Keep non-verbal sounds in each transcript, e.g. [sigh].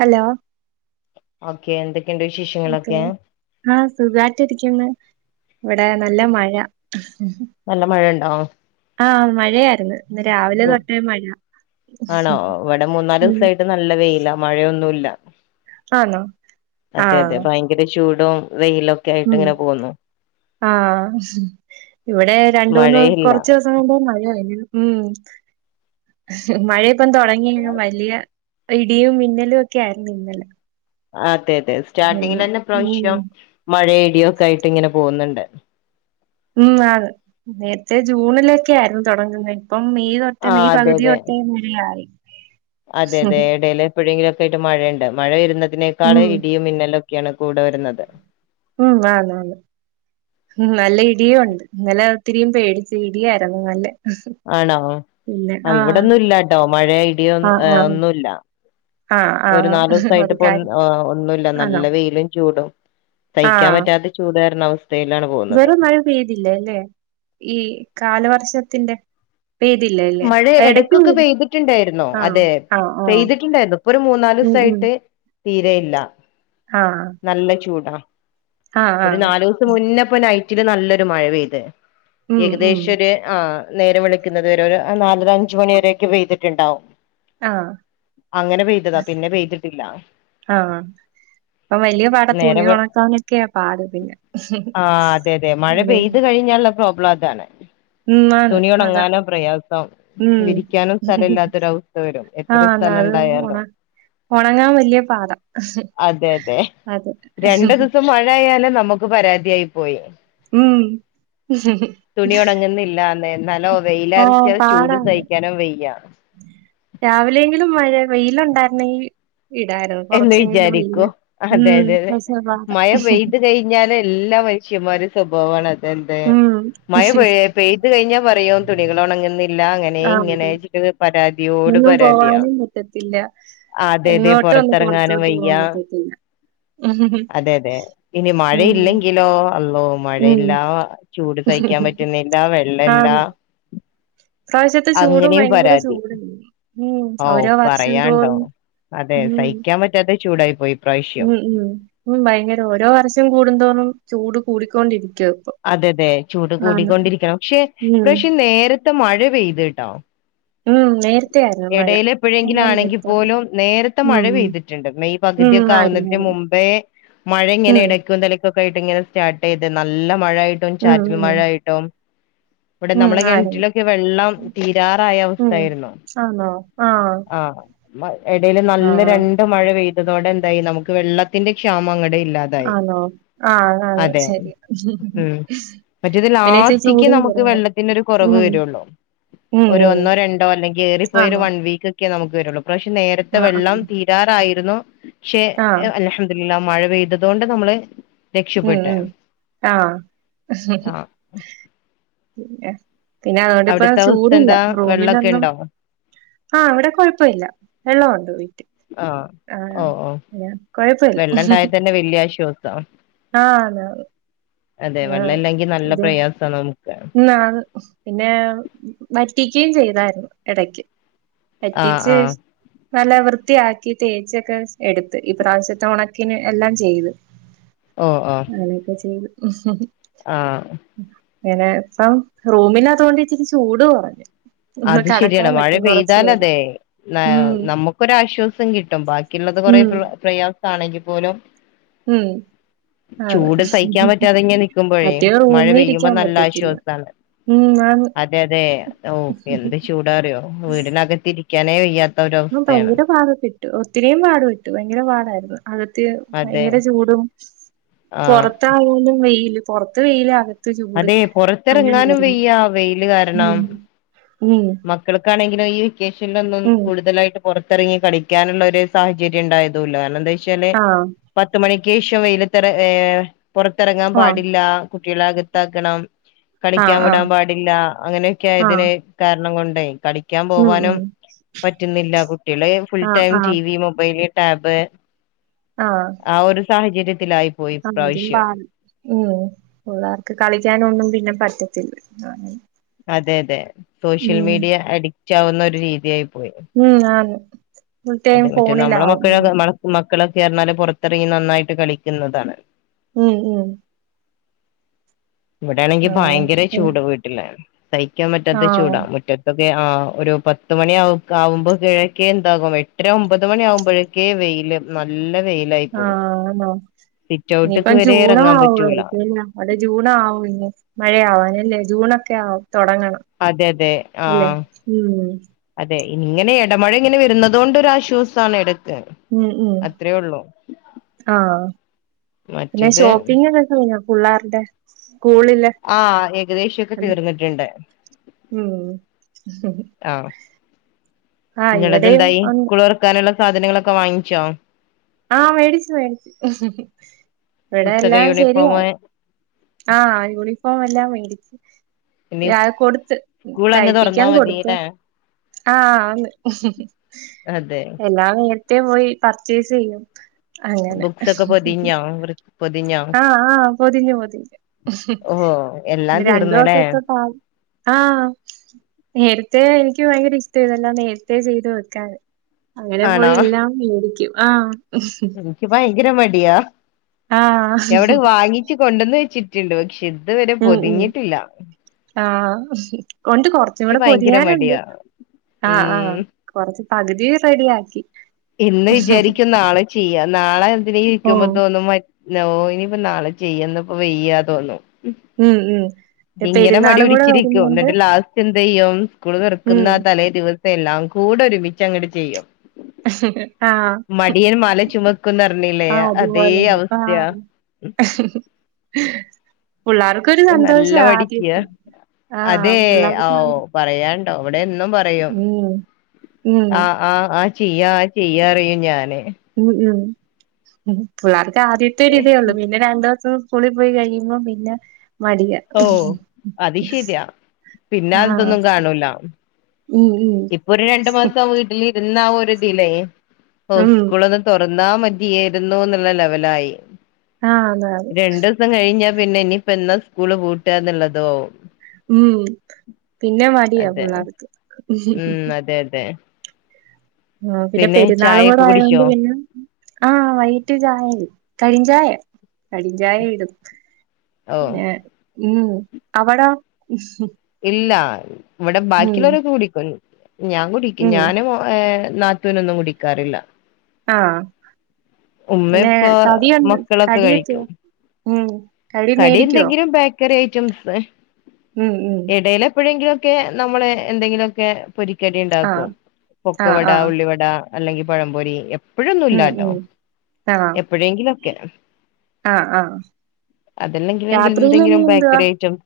Hello okay എന്തൊക്കെയുണ്ട് വിശേഷങ്ങളൊക്കെ ആ സുഖായിട്ടിരിക്കുന്നു ഇവിടെ നല്ല മഴ- നല്ല മഴയ ഉണ്ടോ ആഹ് മഴയായിരുന്നു ഇന്ന് രാവിലെ ഉ, തൊട്ടേ മഴ ആണോ ഇവിടെ മൂന്നാല് ദിവസായിട്ട്- നല്ല വെയില മഴയൊന്നുല്ല ആന്നോ അതെ അതെ ഭയ- ഭയങ്കര ചൂടും വെയിലൊക്കെ- ആയിട്ട് ഉം ഇങ്ങനെ പോകുന്നു ആഹ് ഇവിടെ രണ്ടൂന്ന് മഴയില്ല കൊറച്ച് ദെ - [unintelligible] മഴ ഉ മഴ ഇപ്പം തൊടങ്ങിയ വലിയ- ഇടിയും മിന്നലും ഒക്കെ ആയിരുന്നു ഇന്നലെ. അതെ അതെ സ്റ്റാർട്ടിങ്ങില് പിന്നെ തന്നെ ഉം ഇപ്രാവശ്യം മഴേ ഇടിയൊക്കെ ആയിട്ട് ഇങ്ങനെ പോകുന്നുണ്ട് ഉം അഹ് നേരത്തെ ജൂണിലൊക്കെ ആയിരുന്നു തൊടങ്ങുന്നത് ഇപ്പം മെയ്- ട്ട ആ മെയ് അതെ പകുതി അതെ തൊട്ടെ ഇങ്ങനെ ആയി അതെ അതെ എടയില് എപ്പോഴെങ്കിലൊക്കെയായിട്ട് മഴയിണ്ട് മഴ വരുന്നതിനേക്കാള് ഉം ഇടിയും മിന്നലും- ഒക്കെയാണ് കൂടെ വരുന്നത് ഉം [unintelligible] ഉം നല്ല ഇടിയും ഉണ്ട് ഇന്നലെ ഒത്തിരിയും പേടിച്ച് ഇടിയായിരുന്നു നല്ലെ ആണോ ആ ഇവിടെന്നുയില്ല ട്ടോ മഴ ആഹ് ആഹ് ഇടിയോന്നുയില്ല ആഹ് ഒരു ആഹ് നാല് ദെവസായിട്ട് അത് കാര്യം ഇപ്പൊഒന്ന് ഒന്നുല്ല. ആണോ നല്ല വെയിലും ചൂടും സഹിക്കാൻ ആഹ് പറ്റാത്ത- ചൂട് കാരണം [unintelligible] വെറും മഴ പെയ്തില്ല ഇല്ലേ ഈ കാലവർഷത്തിന്റെ പെയ്തില്ല അല്ലേ മഴ എടക്ക് ഇടക്കൊക്കെ പെയ്ത് പെയ്തിട്ടുണ്ടായിരുന്നു ആഹ് അതെ ആഹ് ആഹ് പെയ്തിട്ടുണ്ടായിന്നു ഇപ്പൊ ഒരു മൂന്നാല് ഉം ഉം ദിവസയിട്ട് തീരെയില്ല ആഹ് നല്ല ചൂടാ ആഹ് ഒരു ആഹ് നാലു ദെവസം മുന്നേ ഇപ്പൊ നൈറ്റില് നല്ലൊരു മഴ പെയ്ത് ഉം ഉം ഏകദേശം ഒരു ആഹ് നേരം വെളുക്കുന്നത് വരെ നാലര അഞ്ച് മണി വരെ ഒക്കെ പെയ്തിട്ടുണ്ടാവും ആഹ് അങ്ങനെ പെയ്തതാ പിന്നെ പെയ്തിട്ടില്ല ആഹ് ഇപ്പം വലിയ പാടാ തുണി നേരം വെള്ത് ഒണക്കാനൊക്കെയാ പാട് പിന്നെ ആഹ് അതെ അതെ മഴ പെയ്ത് കഴിഞ്ഞാല് - പ്രോബ്ലം അതാണ് ഉം ആന്ന് അതാ തുണിയോണങ്ങാനും പ്രയാസം ഉം വിരിക്കാനും സ്ഥല ഇല്ലാത്തൊരവസ്ഥ വരും എത്ര ആന്ന് സ്ഥലം അത് ഒണ ഇണ്ടായാലും ഒണങ്ങാൻ വലിയ പാടാ അതെ അതെ അത് രണ്ടു ദിവസം മഴ ആയാലും നമു ക്ക് പരാതിയായി പോയി ഉം തുണി ഉണങ്ങുന്നില്ല എന്നാലോ വെയിലാ ആണാണ് രാവിലെങ്കിലും മഴ വെയിലുണ്ടായിരന്നെങ്കിൽ ഇടാരുന്നു എന്ന് കൊറച്ചെങ്കിലും വെയില് വിചാരിക്കും അതെ ഉം [unintelligible] ഞാന് എല്ലാ മനുഷ്യന്മാരിം സ്വഭാവാണ് അതെന്ത്‌ ഉം മഴ പഴയ പെയ്ത് കഴിഞ്ഞാപറയും തുണികളുണങ്ങുന്നില്ല അങ്ങനെ ആഹ് ഇങ്ങനെ അതെ പരാതിയോട് എങ്ങും പരാതിയാ പോവാനും പറ്റത്തില്ല അതെതെ എങ്ങോട്ടും ഒന്ന് പൊറത്തിറങ്ങാനും പൊറത്തോട്ട് വയ്യ പോവാൻ പറ്റത്തില്ല അതെ അതെ ഇനി ഉം മഴയില്ലെങ്കിലോ അള്ളോ! ഉം മഴയില്ല ചൂട് സഹിക്കാൻ പറ്റുന്നില്ല വെള്ളല്ല ആഹ് ഇപ്രാവശ്യത്തെ ചൂടും ഭയങ്കര ചൂട്ണ്ട് ഉം ഓ ഓരോ വർഷം പറയാണ്ടോ തോറും അതെ ഉം സഹിക്കാൻ പറ്റാത്തെ ചൂടായി പോയി ഇപ്രാവശ്യം ഉം ഉം ഭയങ്കര ഓരോ വർഷം കൂടുന്തോറും ചൂട് കൂടിക്കൊണ്ടിരിക്കുവ ഇപ്പൊ അതെ അതെ ചൂട് ആന്ന് കൂടിക്കൊണ്ടിരിക്കണം പക്ഷെ ഉം പ്രവശ്യം നേരത്തെ മഴ പെയ്തു ട്ടോ ഉം നേരത്തെ ആയിരുന്നു മഴ നല്ല എടയിലപ്പോഴെങ്കിലുമാണെങ്കിൽ നേരത്തോടെ പോലും നേരത്തെ ഉം മഴ പെയ്തി ട്ടുണ്ട് മെയ് ഉം ഉം പകുതിയൊക്കെ ആയിരുന്നു ആവുന്നതിന് ആയിരുന്നു മുമ്പേ മഴ ഇങ്ങനെ ഉം ഇടക്കും തലയ്ക്കൊക്കെയിട്ട് ഇങ്ങനെ സ്റ്റാർട്ട് ചെയ്ത് നല്ല മഴ ആയിട്ട് ട്ടും ഉം ചാറ്റൽ ഉം മഴായിയിട്ടും ഇവിടെ ഉം നമ്മളെ ആയിരുന്നു കിണറ്റിലൊക്കെ വെള്ളം തീരാറായ അവസ്ഥ ഉം ആയിരുന്നു ആണോ ആഹ് മ എടയിൽ നല്ല ആഹ് രണ്ട് മഴ പെയ്തതോടെ എന്തായി നമുക്ക് വെള്ളത്തിന്റെ ക്ഷാമം അങ്ങട് ഇല്ലാതെ ആണോ ആഹ് ആഹ് ശെരി ഉം മറ്റേത് ഇച്ചിരി ലാസ്റ്റിക്ക് ചൂടും നമുക്ക് കുറഞ്ഞ് വെള്ളത്തിന ഒരു കുറവ് ഉം വരുള്ളൂ. ഉം ഒരു ഉം ഒന്നോ രണ്ടോ അല്ലെങ്കിൽ ഏറിപ്പോയ ഒരു ആണോ വൺ വീക്ക് ക്കെ നമുക്ക് വരൊള്ളൂ പക്ഷെ നേരത്തെ ആഹ് വെള്ളം ആഹ് തീരാറായിരുന്നു ക്ഷെ ആഹ് അല്ഹം എല്ലാം മഴ പെയ്തത് കൊണ്ട് നമ്മള് ഉം രക്ഷപ്പെട്ട് ഉം ആഹ് ആഹ് പിന്നെ പിന്നെ അതോണ്ട്പ്പ അവിടുത്തെ അവസ്ഥ ചൂട്ല്ല. എന്താ വെള്ളൊക്കെ റൂമിലൊന്നും- ഉണ്ടോ ആഹ ഇവിടെ കുഴപ്പമില്ല വെള്ളമുണ്ട് വീട്ടിൽ ആഹ് ആഹ. അ കൊഴപ്പല്ല. ന്ന് വെള്ളിയാഴ്ചോസം. ആഹ. ആന്ന് ആന്ന് അതെ വെള്ളല്ലെങ്കി നല്ല പ്രയാസാ നമുക്ക്. പിന്നെ വറ്റിക്കയും ചെയ്തായിരുന്നു, ഇടക്ക്. ആഹ് പറ്റിച്ച്. ആഹ് നല്ല വൃത്തിയാക്കി തേച്ചൊക്കെ എടുത്ത്. ഇപ്രാവശ്യത്തെ ഒണക്കിന് എല്ലാം ചെയ്ത്. അങ്ങനെയൊക്കെ ചെയ്തു. ആഹ. ഇങ്ങനെ ഇപ്പം റൂമിനത്തു അതുകൊണ്ട് ഇച്ചിരി ചൂട് കുറഞ്ഞു. അത് ശരിയാണ്. മഴ പെയ്താൽ അതെ. ഉം നമുക്കൊരാശ്വാസം കിട്ടും. ബാക്കിയുള്ളത് കൊറെ ഉം പ്രയാസ- ആണെങ്കിൽ പോലും. ഉം. അതെ ചൂട് സഹിക്കാൻ പറ്റാതെ ഇങ്ങനെ നൽക്കുമ്പോഴേ, മറ്റേ മഴ റൂമി പെയ്യുമ്പോ ഇരിക്കാൻ നല്ല പറ്റത്തില്ല ആശ്വാസാണ്. ഉം ആന്ന് അതെ അതെ. ഓ എന്ത് ചൂടാറിയോ? വീടിനകത്തിരിക്കാനേ വയ്യ. ഭയങ്കര പാട്പെട്ടു. ഒത്തിരിം പാട്പെട്ടു. ഭയങ്കര പാടായിരുന്നു. അകത്തെ അതെ ഭയങ്കര ചൂടും. ആഹ് പൊറത്തായാലും വെയില്. പൊറത്ത് വെയിലാണ്. ചൂട് അതെ പൊറത്തെറങ്ങാനും അങ്ങനെയായിരുന്നു വയ്യ ഉം മക്കൾക്കാണെങ്കിലൊ ഈ വെക്കേഷനിലൊന്നും ഉം. കൂടുതലായിട്ട്. പുറത്തിറങ്ങി കളിക്കാനുള്ള ഒരു സാഹചര്യം ഉണ്ടായതൂല്ല കാരണം എന്താ വെച്ചാല്. ആഹ്. പത്ത് മണിക്ക് ശേഷം വെയിലത്ത് ഏഹ് പുറത്തിറങ്ങാൻ ആഹ്. പാടില്ല. കുട്ടികളെ അകത്താക്കണം കളിക്കാൻ ആഹ് വിടാൻ ആഹ്. പാടില്ല ആഹ്. അങ്ങനെയൊക്കെയായതിന്. കാരണം കൊണ്ടെ കളി കളിക്കാൻ ഉം പോവാനും ഉം. പറ്റുന്നില്ല കുട്ടികള് ഫുൾ ആഹ് ടൈം ആഹ്. TV mobile tab. ആഹ് ആ ഒരു സാഹചര്യത്തിലായി. പോയി ആ അതും പാ ഇപ്രാവശ്യം ഉം പിള്ളാർക്ക് കളിക്കാനൊന്നും പിന്നെ പറ്റത്തില്ല. അതെ അതെ സോഷ്യൽ ഉം. മീഡിയ അഡിക്റ്റ് ആവുന്ന ഒരു രീതിയായി പോയി. ഉം ആ ഫുൾടൈം അതെ മറ്റേ നമ്മളെ ഫോണിലാവും മക്കളൊക്കെ പിന്നെ. മക്കളൊക്കെ പറഞ്ഞാല് പുറത്തിറങ്ങി നന്നായിട്ട് കളിക്കുന്നതാണ്. ഉം ഉം. ഇവിടെയാണെങ്കിൽ ആഹ്. ഭയങ്കര പിന്നെ ചൂട് വീട്ടില് സഹിക്കാൻ പറ്റാത്ത ആഹ്. ചൂടാ മുറ്റ ക്കെ ആ ഒരു പത്ത് മണി ആ ആവുമ്പോ കിഴക്കെ എന്താകും എട്ടര ഒമ്പത് മണി ആകുമ്പോഴേ ഒക്കെ വെയില് നല്ല വെയില്. ആഹ് ആണോ ഔട്ട്ക്ക് ഇനിയിപ്പം വരെ ജൂണ് ഇറങ്ങാൻ പറ്റൂല ആവായിരിക്കല്ലെ അതെ ജൂൺ ആവും മഴയാവാനല്ലേ ജൂണൊക്കെ ആവു തൊടങ്ങണം. അതെ അതെ അല്ലേ? ആഹ് ഉം. അതെ ഇങ്ങനെ ഇടമഴ ഇങ്ങനെ വരുന്നതോണ്ടൊ ഒരാശ്വാസാണ് ഇടക്ക്. ഉം ഉം അത്രേ ഉള്ളൂ ആഹ് പിന്നെ മറ്റേത് ഷോപ്പിംഗ് ഒക്കെ കഴിഞ്ഞോ പുള്ളാരുടെ സ്കൂളിലെ ആഹ് ഏകദേശൊക്കെ തീർന്നിട്ട്ണ്ട് ഉം ആഹ് ആഹ് ഇവിടെയും ങ്ങളെതന്തായി ഒന്ന് സ്കൂൾ തുറക്കാനുള്ള സാധനങ്ങളൊക്കെ വാങ്ങിച്ചോ? ആഹ് മേടിച്ചു മേടിച്ചു ഇവിടെ പുസ്തക എല്ലാം യൂണിഫോം ശരിയാ ആഹ് യൂണിഫോം എല്ലാം മേടിച്ച്. ഇനി ഞാൻ കൊടുത്ത് സ്കൂൾ അങ്ങ് തുറന്നാ തയ്പ്പിക്കാൻ കൊടുത്ത്. മതില്ലേ ആഹ് ആന്ന് അതെ ഞാൻ നേരത്തെ പോയി പർച്ചേസ് ചെയ്യും അങ്ങനെ ബുക്സ് ഒക്കെ [unintelligible] പൊതിഞ്ഞോ ആഹ് ആഹ് പൊതിഞ്ഞു പൊതിഞ്ഞു ഓഹോ എല്ലാം പി രണ്ടു തീർന്നല്ലേ ദിവസത്തെ ക്ലാ ആഹ് നേരത്തെ എനിക്ക് ഭയങ്കര ഇഷ്ടവാ ഇതെല്ലാം നേരത്തെ ചെയ്ത് വെക്കാൻ അങ്ങനെ പോയി ആണോ എല്ലാം മേടിക്കും ആഹ് എനിക്ക് ഭയങ്കര മടിയാ ആഹ് എവിടെ വാങ്ങിച്ച് കൊണ്ടന്ന് വെച്ചിട്ടുണ്ട് പക്ഷെ ഇത് വരെ ഉം ഉം. പൊതിഞ്ഞിട്ടില്ല ആഹ് ഉണ്ട് എനിക്ക് കൊറച്ചൂടെ ഭയങ്കര പൊതിയാനുണ്ട് മടിയാ ആഹ് ആഹ് ഉം കൊറച്ച് പകുതി റെഡിയാക്കി ഇന്ന് വിചാരിക്കും നാളെ ചെയ്യാം നാളെ എന്തിനെ ഇരിക്കുമ്പോ ഓഹ് തോന്നും മ നോ ഇനിയിപ്പോ നാളെ ചെയ്യന്നപ്പോ വെയ്യാ തോന്നുന്നു ഉം ഉം ഈ പെരുന്നാളും കൂടെ വരുന്നുണ്ട് എന്തെയ്യും സ്കൂള് തുറക്കുന്ന തലേദിവസം എല്ലാം കൂടെ ഒരുമിച്ച് അങ്ങട് ചെയ്യും ആഹ് മടിയൻ മല ചുമക്കുന്ന് പറഞ്ഞില്ലേ അതേ അവസ്ഥയാണ് പുള്ളാർ ക്കൊരു നല്ല സന്തോഷവാ മടിക്കിയ ആദ്യത്തെ ആഹ് അതെ പിള്ളാർക്ക് ഓ പറയാണ്ടോ ഇവിടെ എന്നും പറയും ഉം ഉം ആഹ് ആഹ് ആഹ് ചെയ്യാ ചെയ്യാ അറിയൂ ഞാന് ഉം ഉം ഉം പുള്ളാർക്ക് ആദ്യത്തെ ഒരി ഇതേ ഉള്ളൂ പിന്നെ രണ്ടു ദിവസം സ്കൂളിൽ പോയി കഴിയുമ്പോം പിന്നെ മടിക ഓ അത് ശരിയാ പിന്നെ ആഹ് അതൊന്നും കാണൂല ഉം ഉം ഇപ്പൊ ഒരു രണ്ടു മാസം ആഹ് വീട്ടിലിരുന്ന ആഹ് ഒരി ഇതിലേ ഉം. സ്കൂള ഒന്ന് തുറന്നാ മതിയരുന്നു എന്നുള്ള ലെവലായി ആഹ് അതെ അതെ ദിവസം കഴിഞ്ഞാ പിന്നെ ഇനിയിപ്പോ എന്ന സ്കൂള് പൂട്ടുകാ എന്നുള്ളതോ ഉം പിന്നെ മടിയാണ് അതെ പിള്ളയ്ക്ക് ഉം അതെ അതെ ആഹ് പിന്നെ പെരുന്നാളും കൂടെ ചായൊക്കെ ആയ കൊണ്ട് കുടിച്ചോ പിന്നെ ആഹ് വൈകിട്ട് ചായ കടും ചായ കടിചായ ഇടും ഓ പിന്നെ ഉം അവിട് ഇല്ല ഇവിടെ ബാക്കിയുള്ളവരൊക്കെ കുടിക്കും ഞാൻ കുടിക്കും ഉം ഞാനും ഏഹ് നാത്തൂനൊന്നും കുടിക്കാറില്ല ആഹ് ഉമ്മ പിന്നെ ഇപ്പ കടിയുണ്ട് മക്കളൊക്കെ കടിയൊക്കെയോ കഴിക്കും ഉം കടി മേടിക്കുവോ കടിഎന്തെങ്കിലും പാക്ക് ക്കെറിയ ഐറ്റംസ് ഉം ഉം ഇടയില് എപ്പോഴെങ്കിലും എക്കെ നമ്മള് എന്തെങ്കിലുമൊക്കെ പൊരിക്കടി ഉണ്ടാക്കും ആഹ് ആഹ് പൊക്കുവട ആഹ് ഉള്ളിവട അല്ലെങ്കിൽ പഴം പൊരി ഉം എപ്പോഴൊന്നുമല്ലാട്ടോ ഉം ആഹ് എപ്പോഴെങ്കിലും ഏക്കെ ആഹ് ആഹ് അതല്ലെങ്കിലെങ്ക രാത്രിയില് ഇനി എന്തെങ്കിലും എന്തുവാ ബക്കറിയറ്റംസ്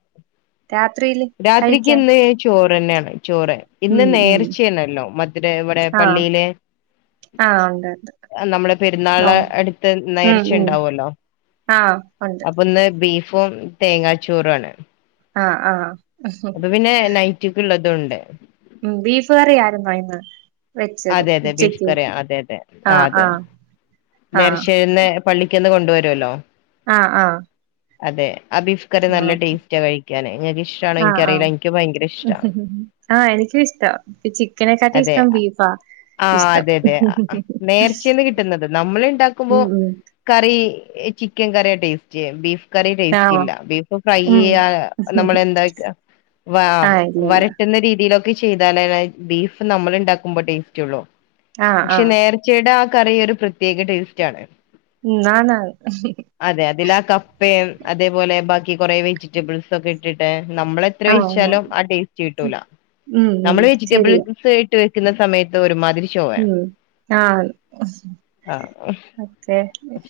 രാത്രിയില് രാത്രിക്ക് കഴിക്കാൻ ഇന്ന് ചോറ് തന്നെയാണ് ചോറ് ഇന്ന് ഉം ഉം നേർച്ചയണല്ലോ മധുര ഇവിടെ പള്ളിയില് ആഹ ഉണ്ട്ണ്ട് നമ്മുടെ പെരുന്നാള അടുത്ത് നേർച്ച ഉണ്ടാവല്ലോ ആഹ ഉ ഇന്ന് ബീഫും തേങ്ങാച്ചോറും ആണ് ആഹ് ആഹ് അപ്പൊ പിന്നെ നൈറ്റക്ക ഉള്ളതൊണ്ട് ഉം ബീഫ് കറിയ ആയിരുന്നോ ഇന്ന് വെച്ചത് അതെ അതെ ബീഫ് ഉച്ചക്ക് കറി അതെ അതെ ആഹ് അതെ നേർച്ചന്ന് പള്ളിക്കന്ന് കൊണ്ട വരുമല്ലോ ആഹ് ആഹ് അതെ അതിഫ ഒക്കറി നല്ല ഓക്കെ ടേസ്റ്റാ കഴിക്കാൻ നിങ്ങൾക്ക് ഇഷ്ടണ എനിക്കറിയില്ല എനിക്ക് ഭയങ്കര ഇഷ്ടമാണ് ആഫ് എനിക്കും ഇഷ്ടം ഇ ചിക്കനെക്കാട്ടി അതെ ഇഷ്ടം ബീഫാ ആഹ് ഇഷ്ടം അതെ അതെ നേർച്ചന്ന് കിട്ടുന്നത് നമ്മൾ ഇണ്ടാക്കുമ്പോ ഉം ഉം കറി ചിക്കൻ കറിയ ടേസ്റ്റ് ബീഫ് ക്കറി ടേസ്റ്റ് ആഹ് ഇല്ല ബീഫ് ഫ്രൈ ഉം ചെയ്യാ നമ്മള എന്താ വ ആഹ് ഇല്ല ഇല്ല വരട്ടുന്ന രീതിയിലൊക്കെ ചെയ്താല ബീഫ് നമ്മൾ ഉണ്ടുമ്പോ ടേസ്റ്റ്ള്ള ആഹ് പക്ഷെ ആഹ് നേ ർചെടാ കറി ഒരു പ്രത്യേക ടേസ്റ്റ് ആണ് ഉം ആന്ന് ആന്ന് അതെ അതില ആഹ് കപ്പയും അതേപോലെ ബാക്കി കുറെ വെജിറ്റബിൾസ് ഒക്കെ ഇട്ടിട്ട് നമ്മളെ ആന്ന് ച്ചാലും ആഹ് ടസ്റ്റ് കിട്ടൂ ഉം ഉം നമ്മൾ വെജിറ്റബിൾ ശരിയാ ക്കുന്ന സമയത്ത് ഒരുമാതിരി ഉം ആഹ് ആഹ്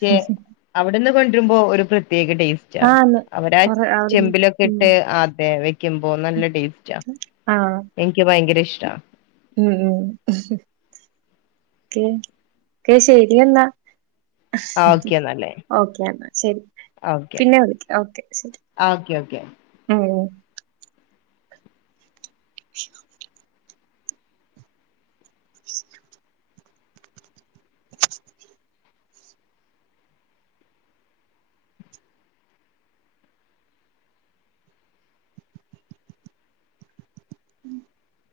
[unintelligible] അവിടെന്ന് കൊണ്ടിരുമ്പോ ഒരു പ്രത്യേക ടേസ്റ്റ് ആന്ന് അവരാ കൊറേ അവിടുന്ന് ചെമ്പിലൊക്കെ ഉം ഇട്ട് ആദ്യ വെക്കുമ്പോ നല്ല ടേസ്റ്റ ആഹ് എനിക്ക് ഭയങ്കര ഇഷ്ട ഉം ഉം ശരിയ എന്നാ ആ ഓക്കെ എന്നാലേ ഓക്കെ എന്നാ ശരി ഓക്കെ പിന്നെ വിളിക്ക ഓക്കെ ശരി ഓക്കെ ഓക്കെ ആഹ് ആഹ് [unintelligible] [inaudible]